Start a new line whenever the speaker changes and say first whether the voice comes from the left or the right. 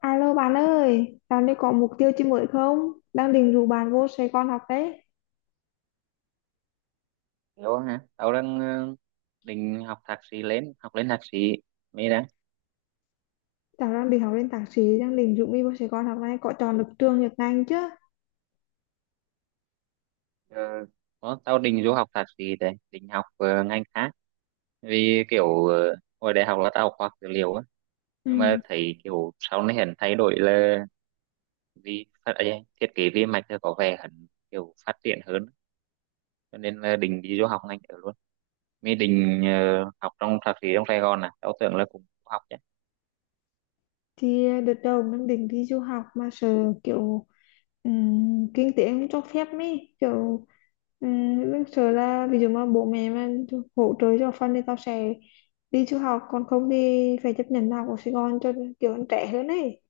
left: Alo bạn ơi, dạo này có mục tiêu chi mới không? Đang định rủ bạn vô Sài Gòn học đấy.
right: Hiểu hả? Tao đang định học thạc sĩ lên, học lên thạc sĩ. Mới đã.
left: Cháu đang định học lên thạc sĩ, đang định rủ mi vô Sài Gòn học này, có chọn được trường nhật ngành chứ?
right: Ờ, có, tao định du học thạc sĩ đấy, định học ngành khác. Vì kiểu hồi đại học là tao học khoa học dữ liệu á. Nhưng mà
left: Ừ,
right: thấy kiểu sau này hẳn thay đổi là vì thiết kế vi mạch thì có vẻ hẳn kiểu phát triển hơn. Cho nên là định đi du học ngành ở luôn. Mới định học trong thạc sĩ trong Sài Gòn à. Tao tưởng là cũng học chứ.
left: thì đợt đầu đang định đi du học mà sợ kiểu kinh tế không cho phép mi kiểu đang sợ là ví dụ mà bố mẹ mà hỗ trợ cho phần thì tao sẽ đi du học, còn không thì phải chấp nhận học ở Sài Gòn cho kiểu anh trẻ hơn ấy.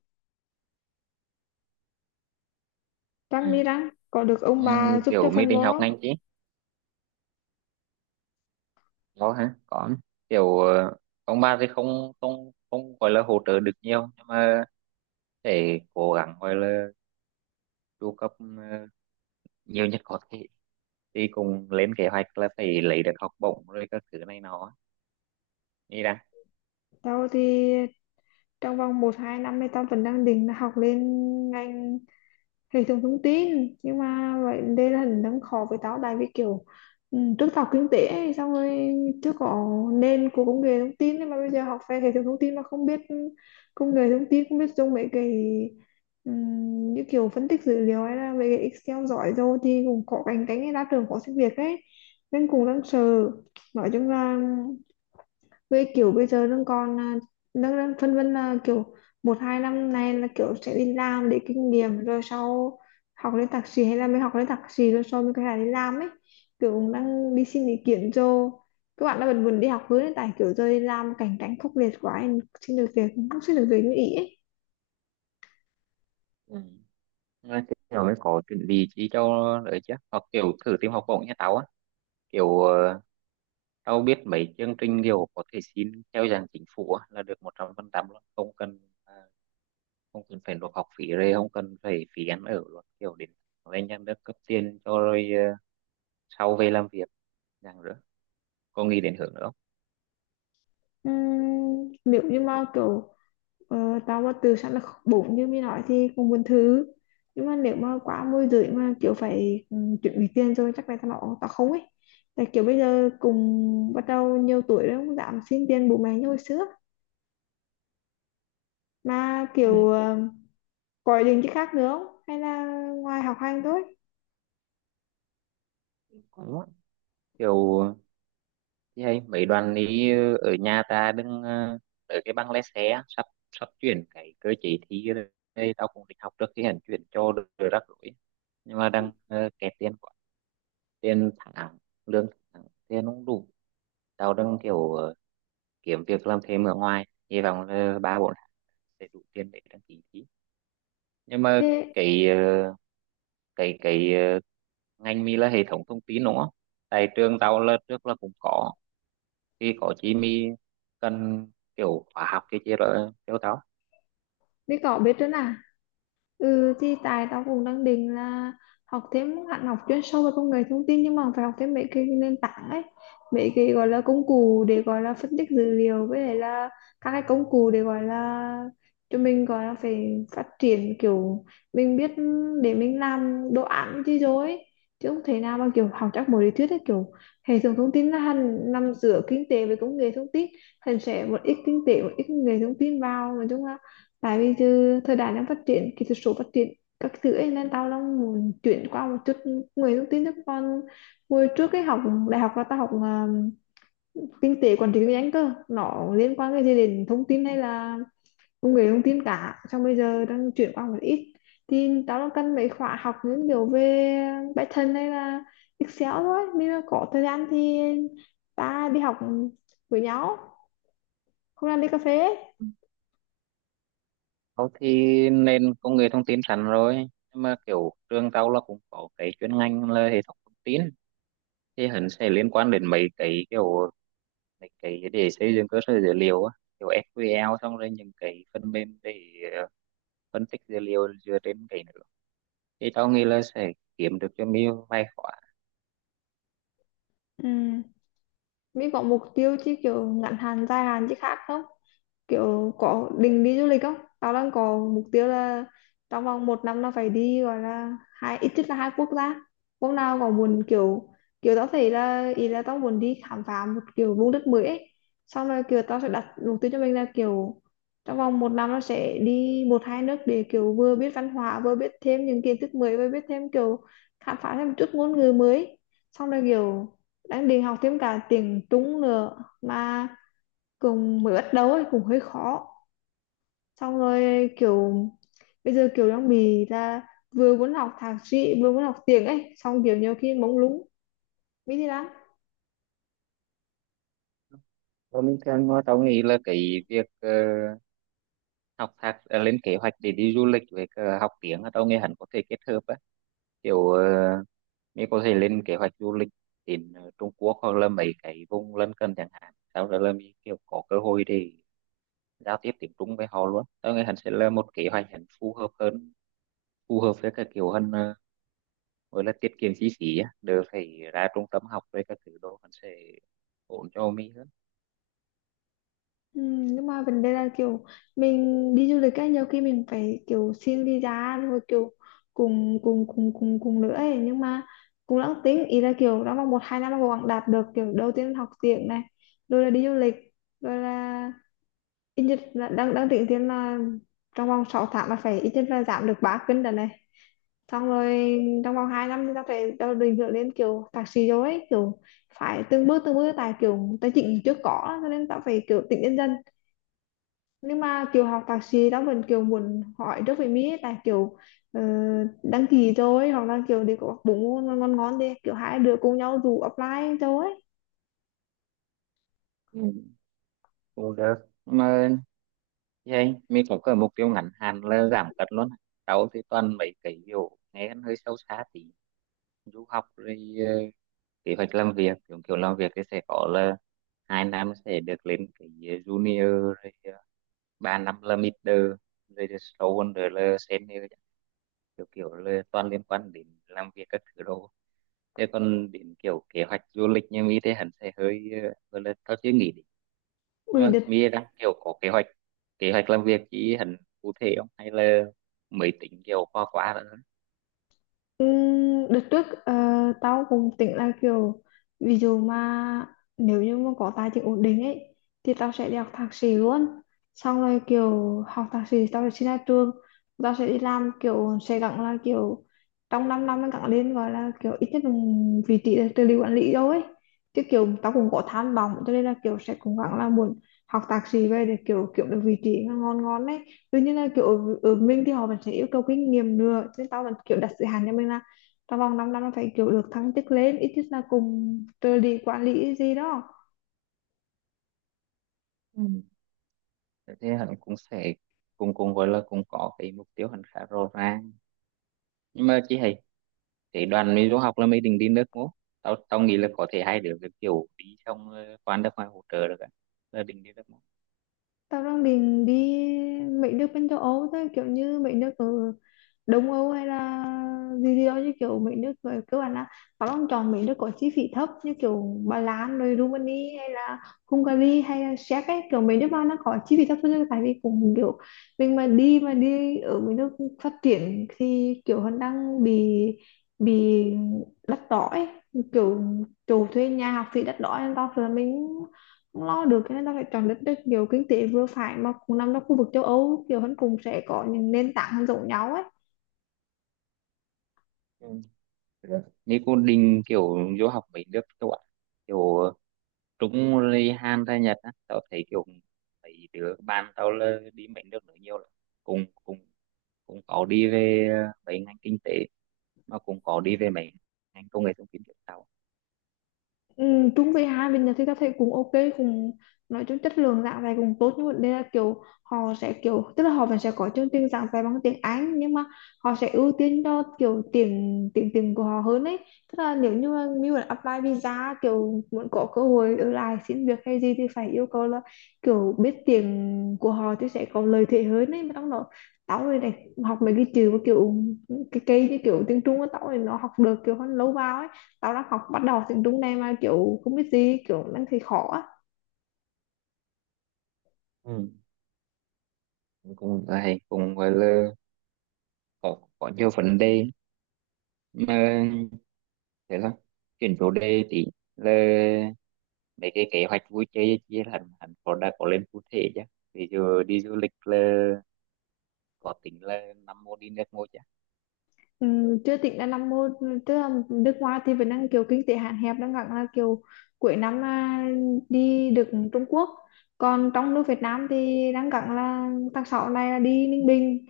left: Răng
right: Ừ.
left: mi răng, có được
right: Ừ,
left: ông bà giúp cho
right: kiểu mới
left: phần
right: định học
left: bố?
right: ngành chứ. Có hả? Có. Kiểu ông bà thì không không không gọi là hỗ trợ được nhiều, nhưng mà phải cố gắng gọi là chu cấp nhiều nhất có thể, thì cùng lên kế hoạch là phải lấy được học bổng rồi các thứ này nó đi đã.
left: Tao thì trong vòng một hai năm thì tao vẫn đang định là học lên ngành hệ thống thông tin, nhưng mà vậy đây là hình đang khó với tao, tại vì kiểu ừ, trước tao học kinh tế ấy, xong rồi trước có nền của công nghệ thông tin, nhưng mà bây giờ học về hệ thống thông tin mà không biết công nghệ thông tin, không biết dùng mấy cái như kiểu phân tích dữ liệu hay là mấy cái Excel giỏi rồi thì cũng có cạnh cánh ra trường khó xin việc ấy, nên cũng đang sợ, nói chung là với kiểu bây giờ đang còn đang đang phân vân là kiểu một hai năm nay là kiểu sẽ đi làm để kinh nghiệm rồi sau học lên thạc sĩ, hay là mới học lên thạc sĩ rồi sau mới có thể đi làm ấy, kiểu cũng đang đi xin ý kiến cho các bạn đã vẫn buồn đi học hướng hiện tại, kiểu giờ đi làm cảnh cảnh khốc liệt quá, em xin được việc cũng không xin được việc như ý ấy.
right: Ừ. Mà kiểu mới có chuẩn bị chi cho đỡ chứ, hoặc kiểu thử tìm học bổng nha tao á, kiểu tao biết mấy chương trình kiểu có thể xin theo dạng chính phủ á, là được 100% luôn, không cần phải nộp học phí, rồi không cần phải phí ăn ở luôn, kiểu đến lên nhà nước cấp tiền cho, rồi sau về làm việc dạng nữa. Có nghĩ đến hướng nữa không?
left: Ừm, nếu như mà kiểu tao mà từ sẵn là bụng như mình nói thì cũng muốn thử, nhưng mà nếu mà quá môi rưỡi mà kiểu phải chuẩn bị tiền rồi chắc là tao bảo tao không ấy, tại kiểu bây giờ cùng bắt đầu nhiều tuổi rồi, không dám xin tiền bố mẹ như hồi xưa, mà
right: Ừ.
left: kiểu có ý định chứ khác nữa không hay là ngoài học hành thôi.
right: Đúng á. Kiểu thì hay mấy đoàn đi ở nhà ta đứng ở cái băng lái xe á, sắp sắp chuyển cái cơ chế thi rồi, đây tao cũng định học trước khi hành chuyển cho được, rồi rắc rối. Nhưng mà đang kẹt tiền quá, tiền tháng, lương tháng, tiền không đủ. Tao đang kiểu kiếm việc làm thêm ở ngoài, hy vọng là 3 4 tháng sẽ đủ tiền để đăng ký thi. Nhưng mà
left: Ê,
right: cái ờ, cái ngành mi là hệ thống thông tin đúng không? Tại trường tao là trước là cũng có, thì có chi mi cần kiểu khóa học cái chi rồi kêu tao.
left: đi cỏ biết nữa nè. Ừ thì tại tao cũng đang định là học thêm hẳn, học chuyên sâu về công nghệ thông tin, nhưng mà phải học thêm mấy cái nền tảng ấy, mấy cái gọi là công cụ để gọi là phân tích dữ liệu với lại là các cái công cụ để gọi là cho mình gọi là phải phát triển kiểu mình biết để mình làm đồ án chứ rồi ấy. Chứ không thể nào mà kiểu học chắc một lý thuyết ấy, kiểu hệ thống thông tin là hẳn nằm giữa kinh tế với công nghệ thông tin, thành sẽ một ít kinh tế một ít công nghệ thông tin vào, nói chung là tại vì giờ thời đại đang phát triển, kỹ thuật số phát triển các thứ ấy, nên tao đang muốn chuyển qua một chút người thông tin, chứ còn hồi trước cái học đại học là tao học kinh tế quản trị kinh doanh cơ, nó liên quan cái gì đến thông tin hay là công nghệ thông tin cả, xong bây giờ đang chuyển qua một ít, thì tao đang cần mấy khóa học những điều về Python hay là Excel thôi, nếu mà có thời gian thì ta đi học với nhau, không làm đi cà phê ấy.
right: Tao thì nên công nghệ thông tin sẵn rồi, nhưng mà kiểu trường tao là cũng có cái chuyên ngành là hệ thống thông tin, thì hẳn sẽ liên quan đến mấy cái kiểu mấy cái để xây dựng cơ sở dữ liệu á, kiểu SQL, xong rồi những cái phần mềm để ờ, phân tích dữ liệu dựa trên cái nữa. Thì tao nghĩ là sẽ kiếm được cho mình vài khóa.
left: Ừ. Mỹ có mục tiêu chứ kiểu ngắn hạn dài hạn chứ khác không? Kiểu có định đi du lịch không, tao đang có mục tiêu là trong vòng một năm nó phải đi gọi là hai, ít nhất là hai quốc gia, hôm nào còn muốn kiểu kiểu tao thấy là ý là tao muốn đi khám phá một kiểu vùng đất mới ấy. Xong rồi kiểu tao sẽ đặt mục tiêu cho mình là kiểu trong vòng một năm nó sẽ đi một hai nước, để kiểu vừa biết văn hóa vừa biết thêm những kiến thức mới, vừa biết thêm kiểu khám phá thêm một chút ngôn ngữ mới, xong rồi kiểu đang định học thêm cả tiếng Trung nữa, mà cùng mới bắt đầu ấy cũng hơi khó, xong rồi kiểu bây giờ kiểu đang bị là vừa muốn học thạc sĩ vừa muốn học tiếng ấy, xong kiểu nhiều khi mông lung biết gì lắm.
right: Và mình thường mà tao nghĩ là cái việc lên kế hoạch để đi du lịch với cả học tiếng á, tao nghĩ hẳn có thể kết hợp á. Kiểu mình có thể lên kế hoạch du lịch đến Trung Quốc hoặc là mấy cái vùng lân cận chẳng hạn, sau đó là mình kiểu có cơ hội để giao tiếp tiếng Trung với họ luôn. Tao nghĩ hẳn sẽ là một kế hoạch hẳn phù hợp hơn, phù hợp với cả kiểu hơn, gọi là tiết kiệm chi phí á, đỡ phải ra trung tâm học với các thứ đồ, hẳn sẽ ổn cho mình hơn.
left: Ừ, nhưng mà vấn đề là kiểu mình đi du lịch ấy, nhiều khi mình phải kiểu xin visa rồi kiểu cùng cùng cùng cùng cùng nữa ấy, nhưng mà cũng đang tính ý là kiểu đã mong một hai năm mà cố gắng đạt được kiểu đầu tiên là học tiếng này, rồi là đi du lịch, rồi là ít nhất là đang đang tính tiền là trong vòng 6 tháng là phải ít nhất là giảm được 3 cân đợt này, xong rồi trong vòng 2 năm thì ta phải đâu định hướng đến kiểu thạc sĩ rồi ấy, kiểu phải từng bước từng bước, tại kiểu tài chính trước có cho nên ta phải kiểu tính nhân dân, nhưng mà kiểu học thạc sĩ ta vẫn kiểu muốn hỏi trước về Mỹ ấy, tại kiểu ờ, đăng ký rồi, hoặc là kiểu đi có bốn môn ngon ngon ngon đi, kiểu hai đứa cùng nhau dù apply rồi ấy.
right: Ừ, cũng được. Mà vậy mình có cái mục tiêu ngắn hạn là giảm cân luôn. Sáu thì toàn mấy cái kiểu nghe ăn hơi sâu xa tí. Du học rồi ờ, kế hoạch làm việc, kiểu kiểu làm việc thì sẽ có là 2 năm sẽ được lên cái junior, rồi 3 năm là middle, rồi thì sâu hơn rồi là senior. Kiểu kiểu là toàn liên quan đến làm việc các thứ đồ. Thế còn đến kiểu kế hoạch du lịch như mỹ thế hẳn sẽ hơi gọi là tao chưa nghĩ. Nhưng
left: Ui,
right: mà
left: đợt.
right: Mia đang kiểu có kế hoạch làm việc chỉ hẳn cụ thể không, hay là mới tính kiểu qua qua nữa?
left: Ừ, đợt trước tao cũng tính là kiểu ví dụ mà nếu như mà có tài chính ổn định ấy thì tao sẽ đi học thạc sĩ luôn, xong rồi kiểu học thạc sĩ tao sẽ xin ra trường, tao sẽ đi làm, kiểu sẽ gắng là kiểu trong 5 năm năm mới gắng lên gọi là kiểu ít nhất là vị trí là trợ lý quản lý đâu ấy, chứ kiểu tao cũng có tham vọng cho nên là kiểu sẽ cố gắng là muốn học thạc sĩ về để kiểu kiểu được vị trí ngon ngon đấy. Tuy nhiên là kiểu ở mình thì họ vẫn sẽ yêu cầu kinh nghiệm nữa, nên tao vẫn kiểu đặt giới hạn cho mình là trong vòng 5 năm nó phải kiểu được thăng chức lên ít nhất là cùng trợ lý quản lý gì đó.
right: Ừ. Thế hẳn cũng sẽ cùng cùng gọi là cũng có cái mục tiêu hẳn khá rõ ràng, nhưng mà chị hay cái đoàn mình du học là mình định đi nước ngố. Tao tao nghĩ là có thể hai đứa cái kiểu đi xong qua nước ngoài hỗ trợ được ạ, là định đi nước ngố.
left: Tao đang định đi mấy nước bên châu Âu thôi, kiểu như mấy nước ở Đông Âu hay là gì gì đó, như kiểu mấy nước ở cơ bản là tao đang chọn mấy nước có chi phí thấp như kiểu Ba Lan rồi Rumani hay là Hungary hay là Séc ấy, kiểu mấy nước mà nó có chi phí thấp hơn, tại vì cũng kiểu mình mà đi ở mấy nước phát triển thì kiểu hắn đang bị đắt đỏ ấy, kiểu chủ thuê nhà học phí đắt đỏ, nên tao sợ là mình không lo được, cho nên ta phải chọn đất nước kiểu kinh tế vừa phải mà cũng nằm trong khu vực châu Âu, kiểu hắn cùng sẽ có những nền tảng giống nhau ấy.
right: Ừ. Nếu cô định kiểu du học mấy nước châu Á, kiểu trúng ly han ra Nhật á, tao thấy kiểu mấy đứa bạn tao là đi mấy nước nữa nhiều lắm, cùng cùng cũng có đi về mấy ngành kinh tế, mà cũng có đi về mấy ngành công nghệ thông tin kiểu tao.
left: Ừ, chung với hai bên Nhật thì ta thấy cũng ok, cũng nói chung chất lượng giảng dạy cũng tốt, nhưng mà đây là kiểu họ sẽ kiểu tức là họ vẫn sẽ có chương trình giảng dạy bằng tiếng Anh, nhưng mà họ sẽ ưu tiên cho kiểu tiếng tiếng tiếng của họ hơn ấy, tức là nếu như mà mình muốn apply visa, kiểu muốn có cơ hội ở lại xin việc hay gì thì phải yêu cầu là kiểu biết tiếng của họ thì sẽ có lợi thế hơn ấy, mà trong đó tao này này, học mấy cái chữ mà kiểu cái cây như kiểu tiếng Trung á, tao này nó học được kiểu hơn lâu vào ấy, sau đó học bắt đầu tiếng Trung này mà kiểu không biết gì, kiểu đang thấy khó á.
right: Ừ. Cũng hay, cũng gọi là có nhiều vấn đề, mà thế là chuyển chủ đề tí, là mấy cái kế hoạch vui chơi chia hẳn hẳn có đã có lên cụ thể chứ? Ví dụ đi du lịch là có tính là năm mô đi nước mô chứ?
left: Ừ, chưa tính là năm mô, tức là nước ngoài thì vẫn đang kiểu kinh tế hạn hẹp, đang gắng là kiểu cuối năm đi được Trung Quốc, còn trong nước Việt Nam thì đang gắng là tháng 6 này là đi Ninh Bình,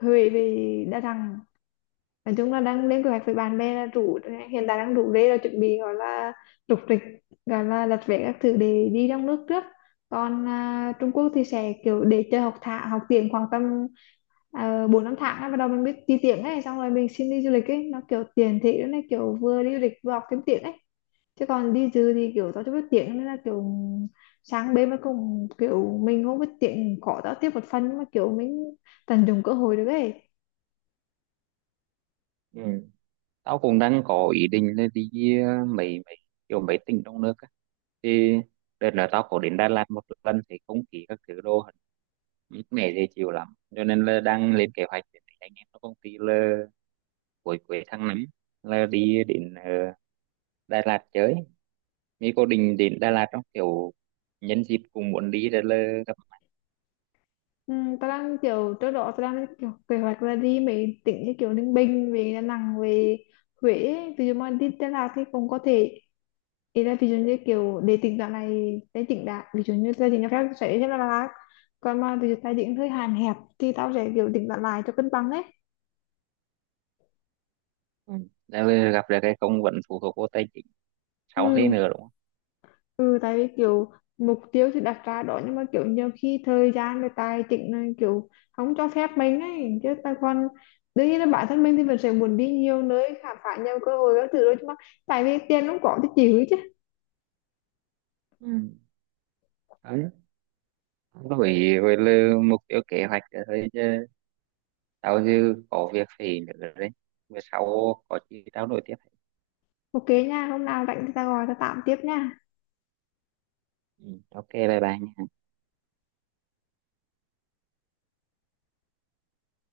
left: Huế, về Đà Nẵng, nói chung là đang lên kế hoạch với bạn bè là rủ, hiện tại đang rủ rê là chuẩn bị gọi là rục rịch, gọi là đặt vé các thứ để đi trong nước trước, còn Trung Quốc thì sẽ kiểu để chơi học thạ học tiếng khoảng tầm 4 5 tháng ấy, bắt đầu mình biết đi tiếng ấy, xong rồi mình xin đi du lịch ấy, nó kiểu tiền thị nó kiểu vừa đi du lịch vừa học thêm tiếng ấy, chứ còn đi dư thì kiểu tao chưa biết tiếng nên là kiểu sáng bên mà cùng kiểu mình không biết tiếng khó tao tiếp một phần, nhưng mà kiểu mình tận dụng cơ hội được ấy.
right: Ừ. Tao cũng đang có ý định là đi mấy mấy kiểu mấy tỉnh trong nước á. Thì đợt là tao có đến Đà Lạt một lần thì không khí các thứ đồ mát mẻ dễ chịu lắm. Cho nên là đang lên kế hoạch để anh em trong công ty là cuối cuối tháng 5 là đi đến Đà Lạt chơi. Mỹ có định đến Đà Lạt trong kiểu nhân dịp cùng muốn đi rồi là gặp mặt.
left: Ừ, tao đang kiểu trước đó tao đang kiểu kế hoạch là đi mấy tỉnh như kiểu Ninh Bình, về Đà Nẵng, về Huế ấy. Ví dụ mà đi Đà Lạt thì cũng có thể ý là ví dụ như kiểu để tỉnh đoạn này để tỉnh đã, ví dụ như gia đình cho phép sẽ đi Đà Lạt, còn mà ví dụ tài chính hơi hạn hẹp thì tao sẽ kiểu tỉnh đoạn lại cho cân bằng đấy.
right: Ừ. Rồi là gặp được cái công vẫn phụ thuộc vô tài chính sau thế
left: Ừ,
right: nữa đúng không?
left: ừ, tại vì kiểu mục tiêu thì đặt ra đó, nhưng mà kiểu nhiều khi thời gian và tài chính là kiểu không cho phép mình ấy chứ ta, còn đương nhiên là bản thân mình thì mình sẽ muốn đi nhiều nơi khám phá nhiều cơ hội các thứ đó, nhưng mà tại vì tiền không có thì chịu chứ.
right: Ừ. Đấy. Với là mục tiêu kế hoạch là rồi, tao dư có việc phải nữa đấy, bữa sau có gì tao nói tiếp.
left: Ok nha, hôm nào rảnh thì ta gọi ta tạm tiếp nha.
right: Ừ, ok bye bye nha